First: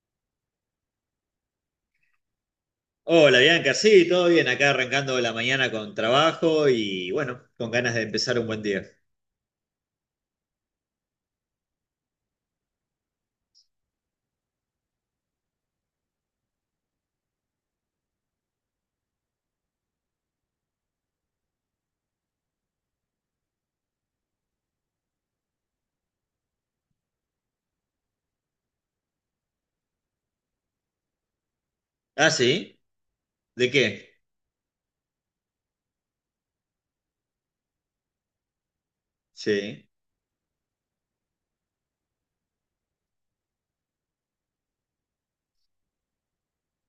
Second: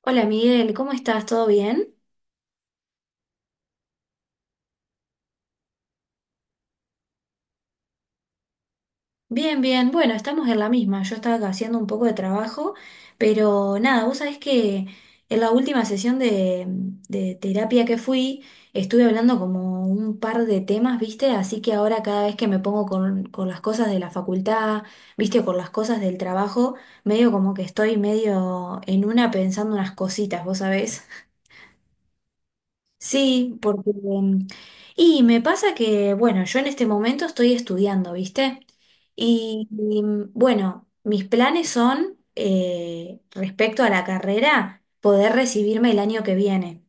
Hola Miguel, ¿cómo estás? ¿Todo bien? Hola Bianca, sí, todo bien, acá arrancando la mañana con trabajo y bueno, con ganas de empezar un buen día. Bien, bien. Bueno, estamos en la misma. Yo estaba acá haciendo un poco de trabajo, pero nada, vos sabés que en la última sesión de terapia que fui, estuve hablando como un par de temas, ¿viste? Así que ahora cada vez que me pongo con las cosas de la facultad, ¿viste? O con las cosas del trabajo, medio como que estoy medio en una pensando unas cositas, ¿vos sabés? Ah, sí, Sí, ¿de porque... qué? Y me pasa que, bueno, yo en este momento estoy estudiando, ¿viste? Sí. Bueno, mis planes son, respecto a la carrera, poder recibirme el año que viene.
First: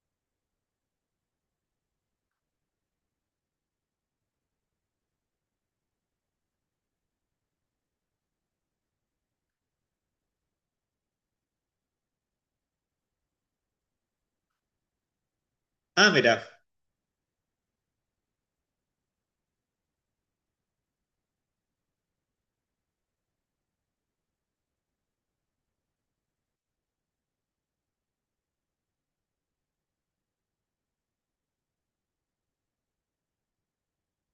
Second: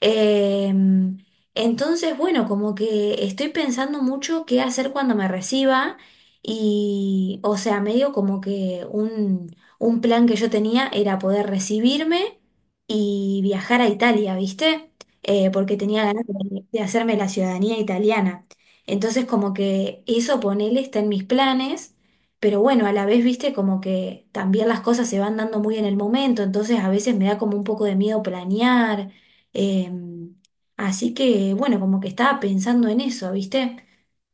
Em, entonces, bueno, como que estoy pensando mucho qué hacer cuando me reciba y, o sea, medio como que un plan que yo tenía era poder recibirme y viajar a Italia, ¿viste? Porque tenía Ah, ganas mira, de hacerme la ciudadanía italiana. Entonces, como que eso, ponele, está en mis planes, pero bueno, a la vez, ¿viste? Como que también las cosas se van dando muy en el momento, entonces a veces me da como un poco de miedo planear. Em, así que, bueno, como que estaba pensando en eso, ¿viste?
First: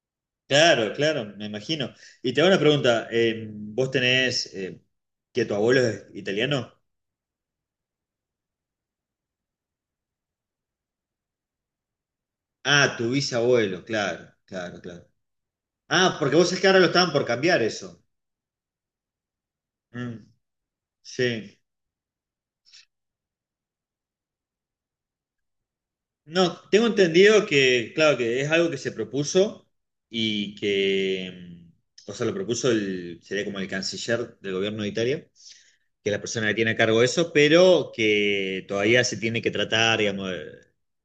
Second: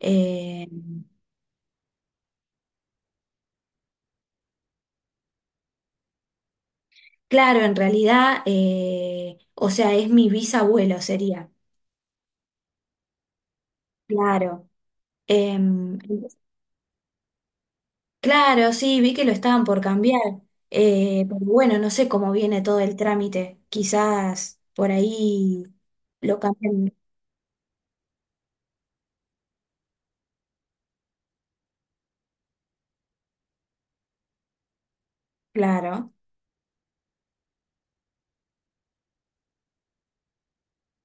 Eh, claro, claro, me imagino. Y te hago una pregunta, ¿vos tenés que tu abuelo es italiano? claro, en realidad, o sea, es mi bisabuelo, sería. Ah, tu bisabuelo, claro, Claro. claro, claro. Em, Ah, porque vos es que ahora lo estaban por cambiar eso. claro, sí, vi que lo estaban por cambiar. Mm, Pero sí. bueno, no sé cómo viene todo el trámite. Quizás por ahí lo No, tengo cambien. entendido que, claro, que es algo que se propuso y que, mm, o sea, lo propuso el, sería como el canciller del gobierno de Italia que Claro, la persona que tiene a cargo eso, pero que todavía se tiene que tratar, digamos, eh,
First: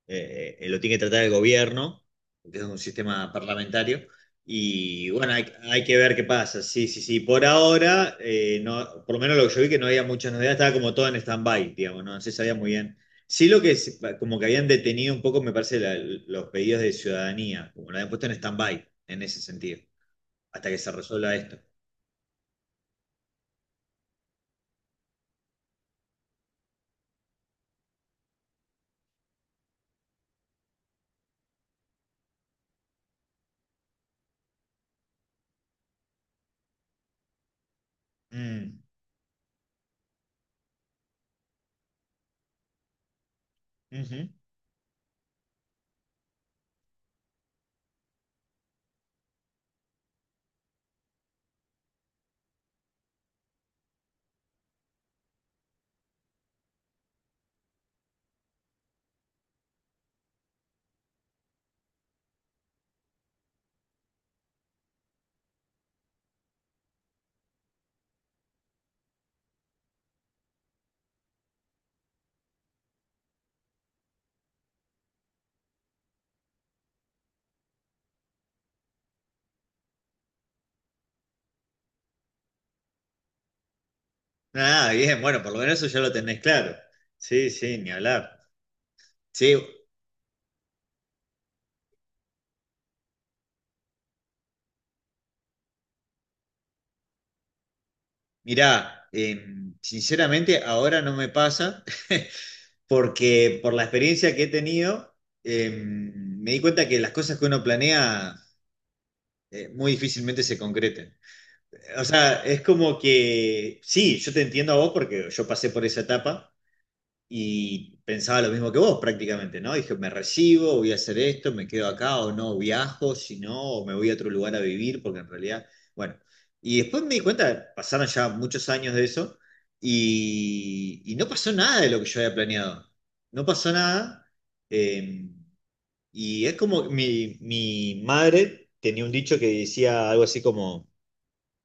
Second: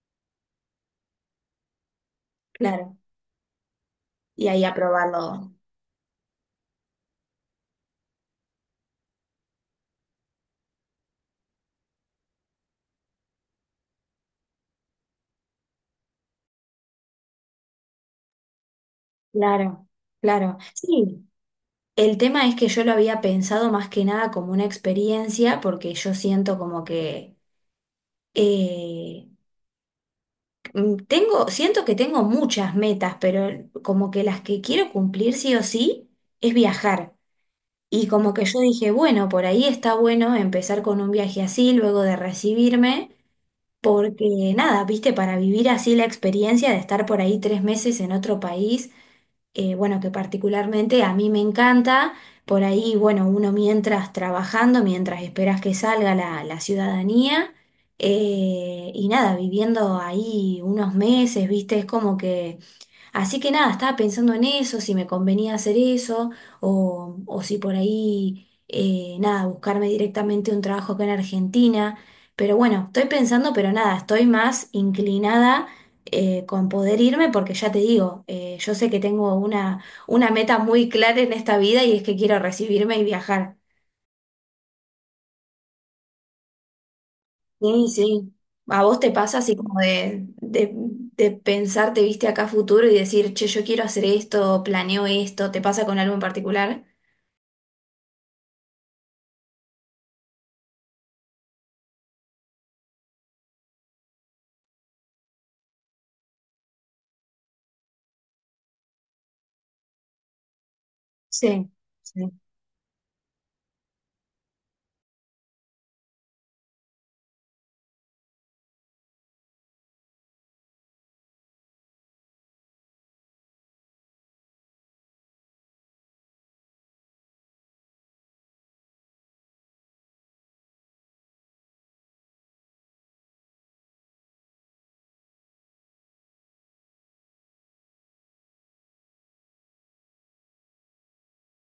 eh, eh, lo tiene que tratar el gobierno, porque es un claro. sistema parlamentario. Y ahí Y bueno, aprobarlo. hay que ver qué pasa. Sí, sí, sí. Por ahora, no, por lo menos lo que yo vi que no había muchas novedades, estaba como todo en stand-by, digamos, no. No se sabía muy bien. Sí, lo que es, como que habían detenido un poco, me parece, los pedidos de ciudadanía, como lo habían puesto en stand-by, en ese sentido, Claro, claro. hasta que se Sí. resuelva esto. El tema es que yo lo había pensado más que nada como una experiencia, porque yo siento como que eh, tengo, siento que tengo muchas metas, pero como que las que quiero cumplir sí o sí es viajar. Y como que yo Mm, dije, bueno, por ahí está bueno empezar con un viaje así, luego de recibirme, ujú. porque nada, viste, para vivir así la experiencia de estar por ahí tres meses en otro país bueno, que particularmente a mí me encanta. Por ahí, bueno, uno mientras trabajando, mientras esperas que salga la ciudadanía, y nada, viviendo ahí unos meses, viste, es como que así que nada, estaba pensando en eso, si me convenía hacer eso, o si por ahí, nada, buscarme directamente un trabajo acá en Argentina. Pero bueno, estoy pensando, pero nada, estoy más inclinada con poder irme, porque ya te digo, yo sé que tengo una meta muy clara en esta vida y es que quiero recibirme y viajar. Ah, bien, bueno, por lo menos eso ya lo tenés claro. Sí, sí, Sí, ni sí. hablar. ¿A vos te pasa así Sí, como de pensarte, viste, acá a futuro y decir, che, yo quiero hacer esto, planeo esto? ¿Te pasa con algo en particular? mirá, sinceramente ahora no me pasa, porque por la experiencia que he tenido, me di cuenta que las cosas que uno planea muy difícilmente se concreten. Sí, O sí, sea, es como que, sí, yo te entiendo a vos porque yo pasé por esa etapa, y pensaba lo mismo que vos prácticamente, ¿no? Dije, me recibo, voy a hacer esto, me quedo acá o no, viajo, si no, o me voy a otro lugar a vivir, porque en realidad, bueno. Y después me di cuenta, pasaron ya muchos años de eso y no pasó nada de lo que yo había planeado. No pasó nada. eh, y es como que mi madre tenía un dicho que decía algo así como,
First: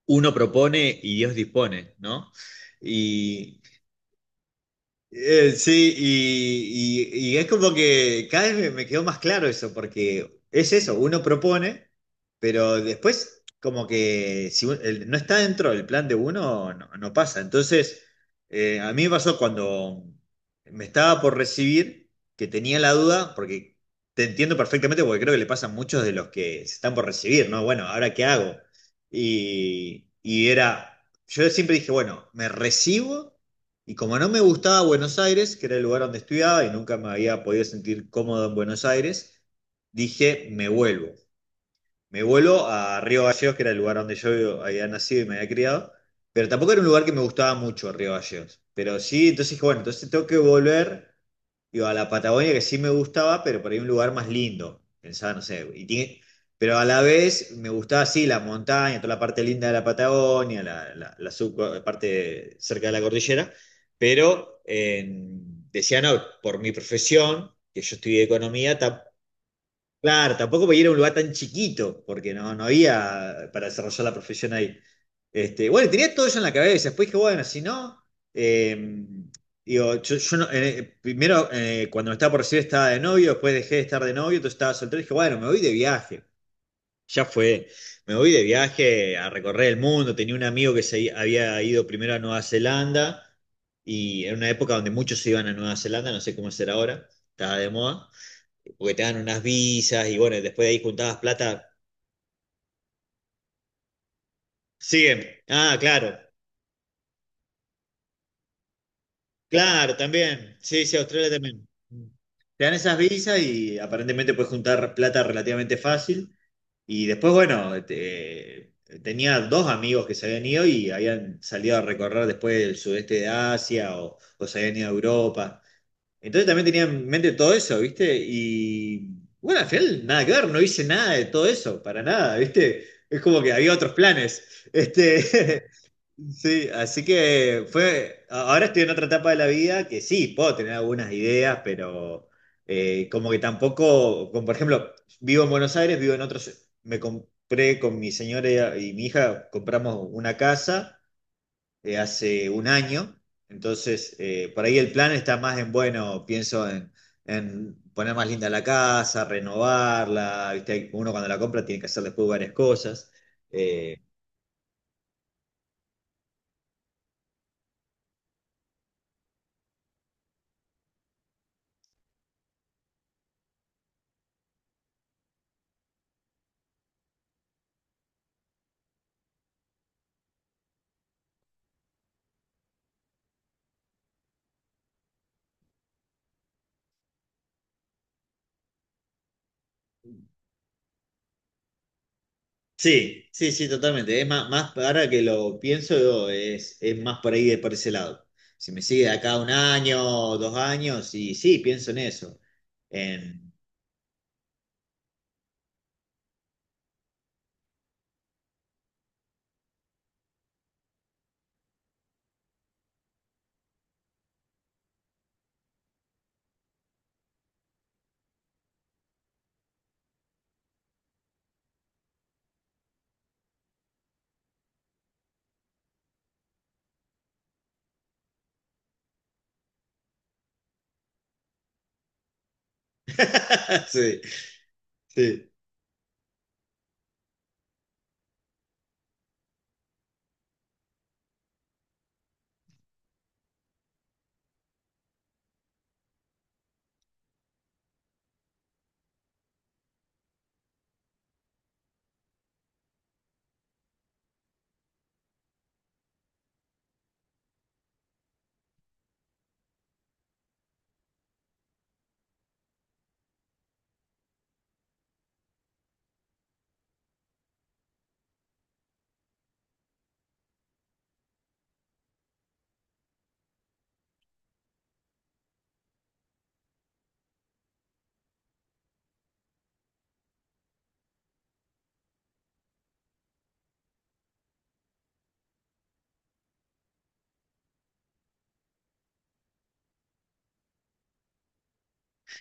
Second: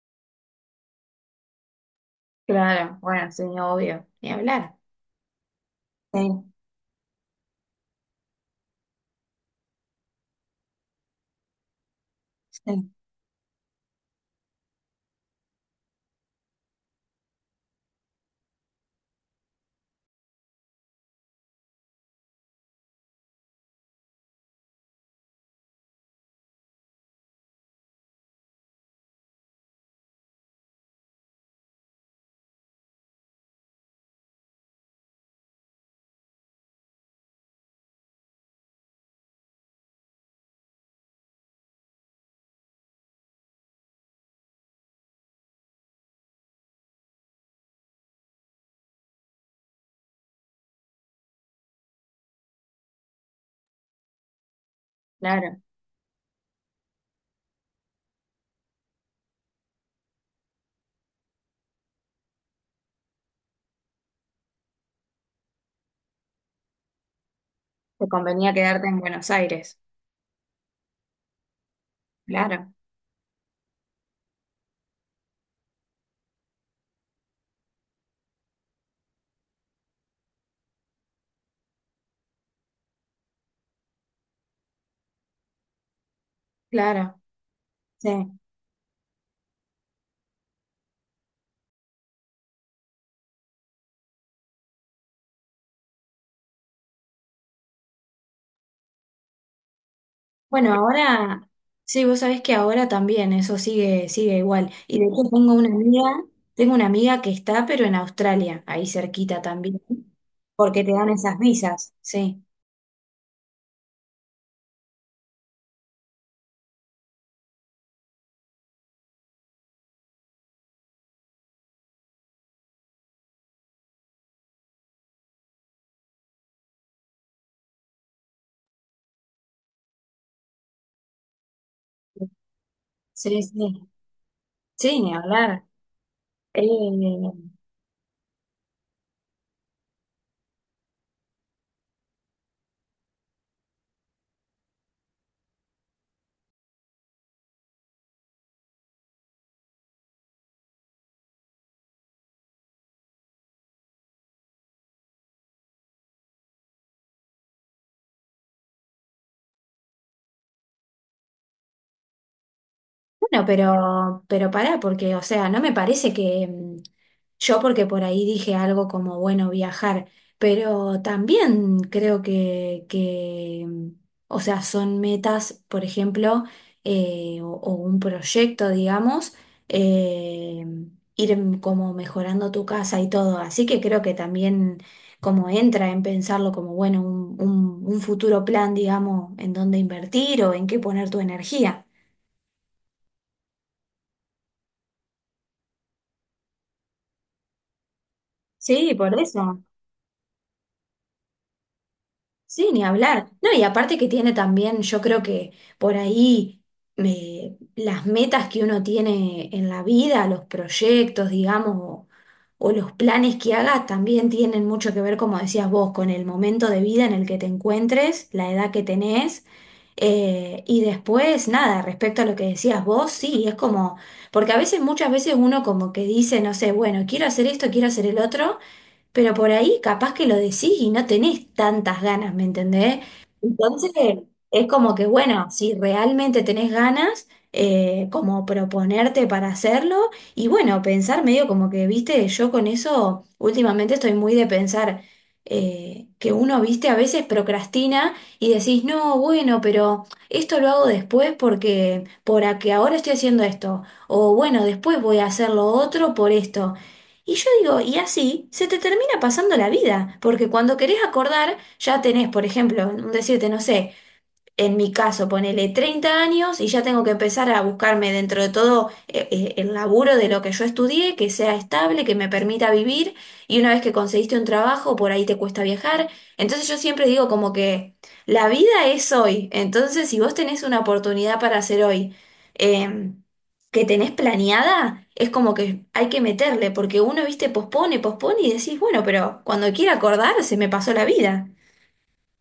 uno propone y Dios dispone, ¿no? claro, bueno, sí, Y, obvio, ni hablar. Sí, Sí, y, y es como que cada vez me quedó más claro eso, porque es eso, uno propone, pero sí, después como que si no está dentro del plan de uno, no, no pasa. Entonces, a mí me pasó cuando me estaba por recibir, que tenía la duda, porque te entiendo perfectamente, porque creo que le pasa a muchos de los que se están por recibir, ¿no? Bueno, ¿ahora qué hago? Y era, yo siempre dije, bueno, ¿me recibo? Y como no me gustaba Buenos Aires, que era el lugar donde estudiaba y nunca me había podido sentir cómodo en Buenos Aires, dije, me vuelvo. Me vuelo a Río Gallegos, que era el lugar donde yo había nacido y me había criado, pero tampoco era un lugar que me gustaba mucho, Río Gallegos. Pero sí, entonces dije, bueno, entonces tengo que volver, digo, a la Patagonia, que sí me gustaba, pero por ahí un lugar más lindo. Pensaba, no claro. sé, pero a la vez me gustaba, sí, la montaña, toda la parte linda de la Patagonia, parte cerca de la cordillera, pero decía, no, por mi profesión, que yo Te estudié convenía economía. quedarte en Buenos Aires, Claro, tampoco podía ir a un lugar tan chiquito, porque no, no claro, había para desarrollar la profesión ahí. Este, bueno, y tenía todo eso en la cabeza. Después dije, bueno, si no, eh, digo, yo no- primero cuando me estaba por recibir estaba de novio, después dejé de estar de novio, entonces estaba soltero. Y dije, bueno, me voy de viaje. claro, Ya fue, me voy sí. de viaje a recorrer el mundo. Tenía un amigo que había ido primero a Nueva Zelanda y en una época donde muchos se iban a Nueva Zelanda, no sé cómo será ahora, estaba de moda porque te dan unas visas y bueno, después de Bueno, ahí juntabas ahora, plata, sí, vos sabés que ahora también eso sigue, sigue igual. Y de hecho siguen. Ah, claro, tengo una amiga que está, pero en Australia, ahí cerquita también, claro, también. porque Sí, te sí, dan Australia esas también. visas, sí. Te dan esas visas y aparentemente puedes juntar plata relativamente fácil. Y después, bueno, tenía dos amigos que se habían ido y habían salido a recorrer después el sudeste de Asia o se habían ido a Europa. Entonces también tenía en mente todo eso, ¿viste? Y bueno, al final nada que ver, no hice nada de todo eso, para nada, ¿viste? Es Sí, como que había sí. otros planes. Sí, ni Este, hablar. Eh, sí, así que fue, ahora estoy en otra etapa de la vida que sí, puedo tener algunas ideas, pero como que tampoco, como por ejemplo, vivo en Buenos Aires, vivo en otros, me compré con mi señora y mi hija, compramos una casa hace un año. Entonces, por ahí el plan está más en, bueno, en poner más linda la casa, renovarla, ¿viste? Uno cuando la compra tiene que hacer después varias cosas. Bueno, Eh, pero pará, porque, o sea, no me parece que yo, porque por ahí dije algo como, bueno, viajar, pero también creo que, o sea, son metas, por ejemplo, o un proyecto, digamos, eh, ir como mejorando tu casa y todo. Así que creo que también como entra en pensarlo como, bueno, un un futuro plan, digamos, en dónde invertir o en qué poner tu energía. sí, sí, sí, totalmente. Es más, más ahora que lo pienso, yo, es más por ahí, por ese lado. Si me Sí, sigue de por acá un eso. año, dos años, y sí, pienso en eso. Sí, ni hablar. No, En... y aparte que tiene también, yo creo que por ahí las metas que uno tiene en la vida, los proyectos, digamos, o los planes que hagas, también tienen mucho que ver, como decías vos, con el momento de vida en el que te encuentres, la edad que tenés. Y después, nada, respecto a lo que decías vos, sí, es como, porque a veces, muchas veces uno como que dice, no sé, bueno, quiero hacer esto, quiero hacer el otro, pero por ahí capaz que lo decís y no tenés tantas ganas, ¿me entendés? Entonces, Sí, es como que, bueno, sí. si realmente tenés ganas, como proponerte para hacerlo y bueno, pensar medio como que, viste, yo con eso últimamente estoy muy de pensar. Que uno, viste, a veces procrastina y decís, no, bueno, pero esto lo hago después porque, por a que ahora estoy haciendo esto, o bueno, después voy a hacer lo otro por esto. Y yo digo, y así se te termina pasando la vida, porque cuando querés acordar, ya tenés, por ejemplo, un decirte, no sé, en mi caso, ponele 30 años y ya tengo que empezar a buscarme dentro de todo el laburo de lo que yo estudié, que sea estable, que me permita vivir, y una vez que conseguiste un trabajo, por ahí te cuesta viajar. Entonces yo siempre digo como que la vida es hoy, entonces si vos tenés una oportunidad para hacer hoy eh, que tenés planeada, es como que hay que meterle, porque uno, viste, pospone, pospone y decís, bueno, pero cuando quiera acordar se me pasó la vida.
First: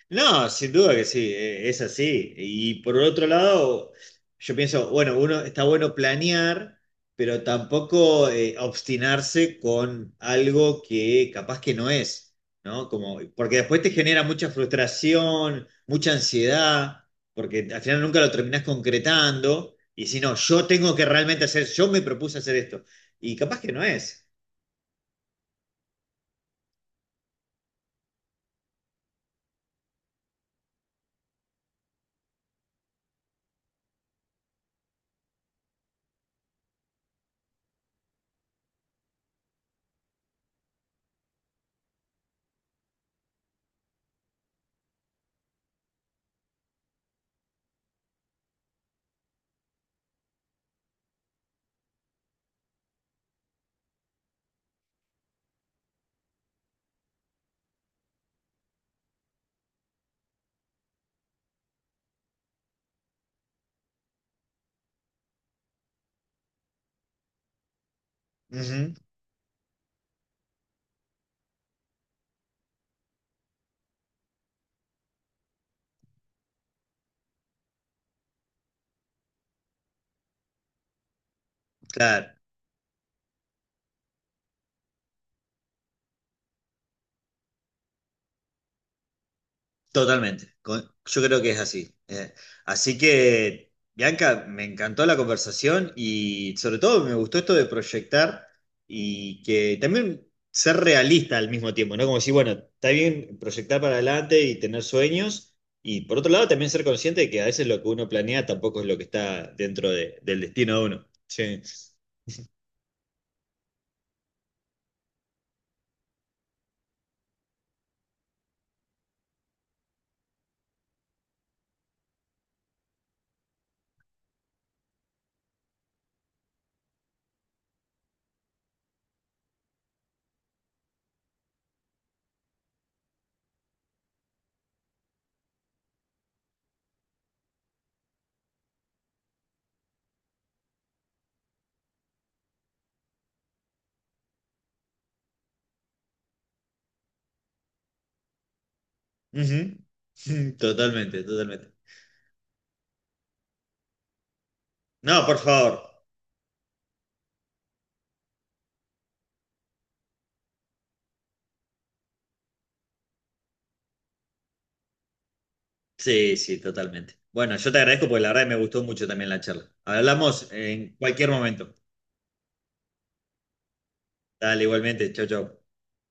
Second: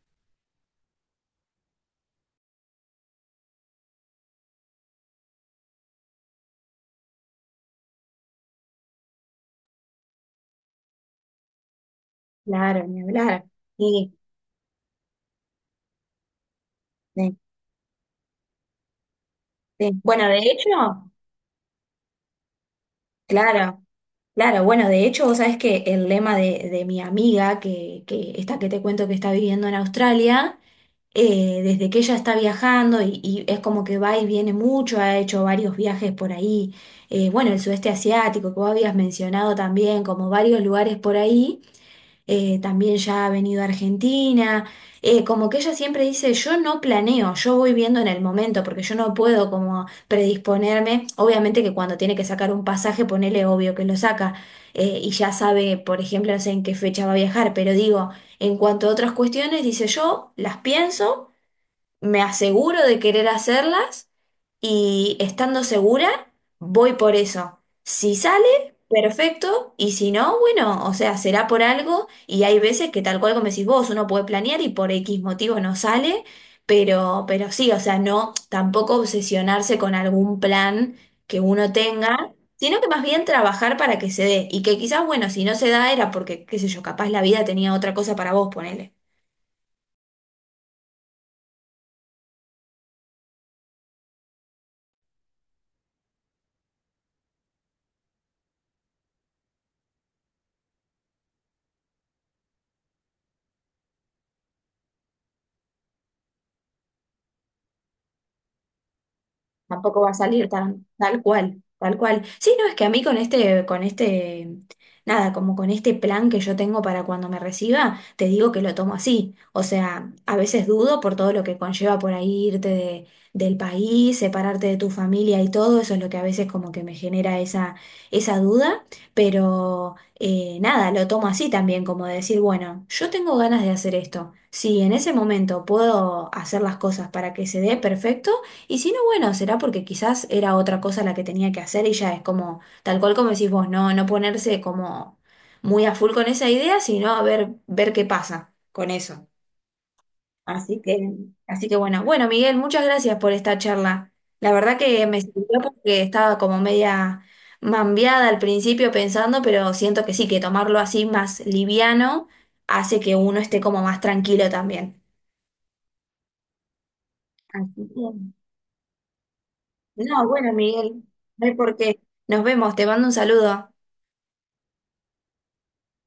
No, sin duda que sí, es así. Y por otro lado, yo pienso, bueno, uno está bueno planear, pero tampoco obstinarse con algo que capaz que no es, Claro, ¿no? ni Como, hablar. porque después te genera mucha frustración, mucha ansiedad, Sí. porque al final nunca lo terminás concretando. Sí. Y si Bueno, no, de yo tengo que hecho, realmente hacer, yo me propuse hacer esto. Y capaz que no claro, es. claro, bueno, de hecho, vos sabés que el lema de mi amiga, que esta que te cuento que está viviendo en Australia, desde que ella está viajando y es como que va y viene mucho, ha hecho varios viajes por ahí, bueno, el sudeste asiático, que vos habías mencionado también, como varios lugares por ahí. También ya ha venido a Argentina, como que ella siempre dice, yo no planeo, yo voy viendo en el momento, porque yo no puedo como predisponerme, obviamente que cuando tiene que sacar un pasaje, ponele obvio que lo saca, y ya sabe, por ejemplo, no sé en qué fecha va a viajar, pero digo, en cuanto a otras cuestiones, dice, yo las pienso, me aseguro de querer hacerlas y estando segura, voy por eso. Si sale, Ujú, perfecto, y si no, bueno, o sea, será por algo, y hay veces que tal cual como decís vos, uno puede planear y por X motivo no sale, pero sí, o sea, no tampoco obsesionarse con algún plan que uno claro. tenga, sino que más bien trabajar para que se dé, y que quizás, bueno, si no se da era porque, qué sé yo, capaz la vida tenía otra cosa para vos, ponele. Totalmente, yo creo que es así. Así que, Bianca, me encantó la conversación y sobre todo me gustó esto de proyectar y que también ser realista al mismo tiempo, ¿no? Como si bueno, está bien proyectar para adelante y tener sueños y por otro lado también ser consciente de que a veces lo que uno planea tampoco es lo que está dentro Tampoco va a del salir destino de tan, uno. tal cual, Sí. tal cual. Sí, no, es que a mí nada, como con este plan que yo tengo para cuando me reciba, te digo que lo tomo así. O sea, a veces dudo por todo lo que conlleva por ahí irte de- del país, separarte de tu familia y todo, eso es lo que a veces como que me genera esa duda, pero nada, lo tomo así también, como de decir, bueno, yo tengo ganas de hacer esto. Si en ese momento puedo hacer las cosas para que se dé, perfecto. Y si no, bueno, será porque quizás era otra cosa la que tenía que hacer y ya es como, tal cual como decís vos, no, no ponerse como muy a full con esa idea, sino a ver, ver qué pasa con eso. Ujú. Así que, Totalmente, así totalmente. que bueno, bueno, Miguel, muchas gracias por esta charla. La verdad que me No, por sirvió favor. porque estaba como media mambiada al principio pensando, pero siento que sí, que tomarlo así más liviano hace que uno esté como más tranquilo también. Sí, sí, totalmente. Bueno, yo te Así agradezco que porque la verdad que me gustó mucho también la charla. no, Hablamos bueno, en Miguel, cualquier no hay momento. por qué. Nos vemos, te mando un saludo. Dale, igualmente. Chau, chau.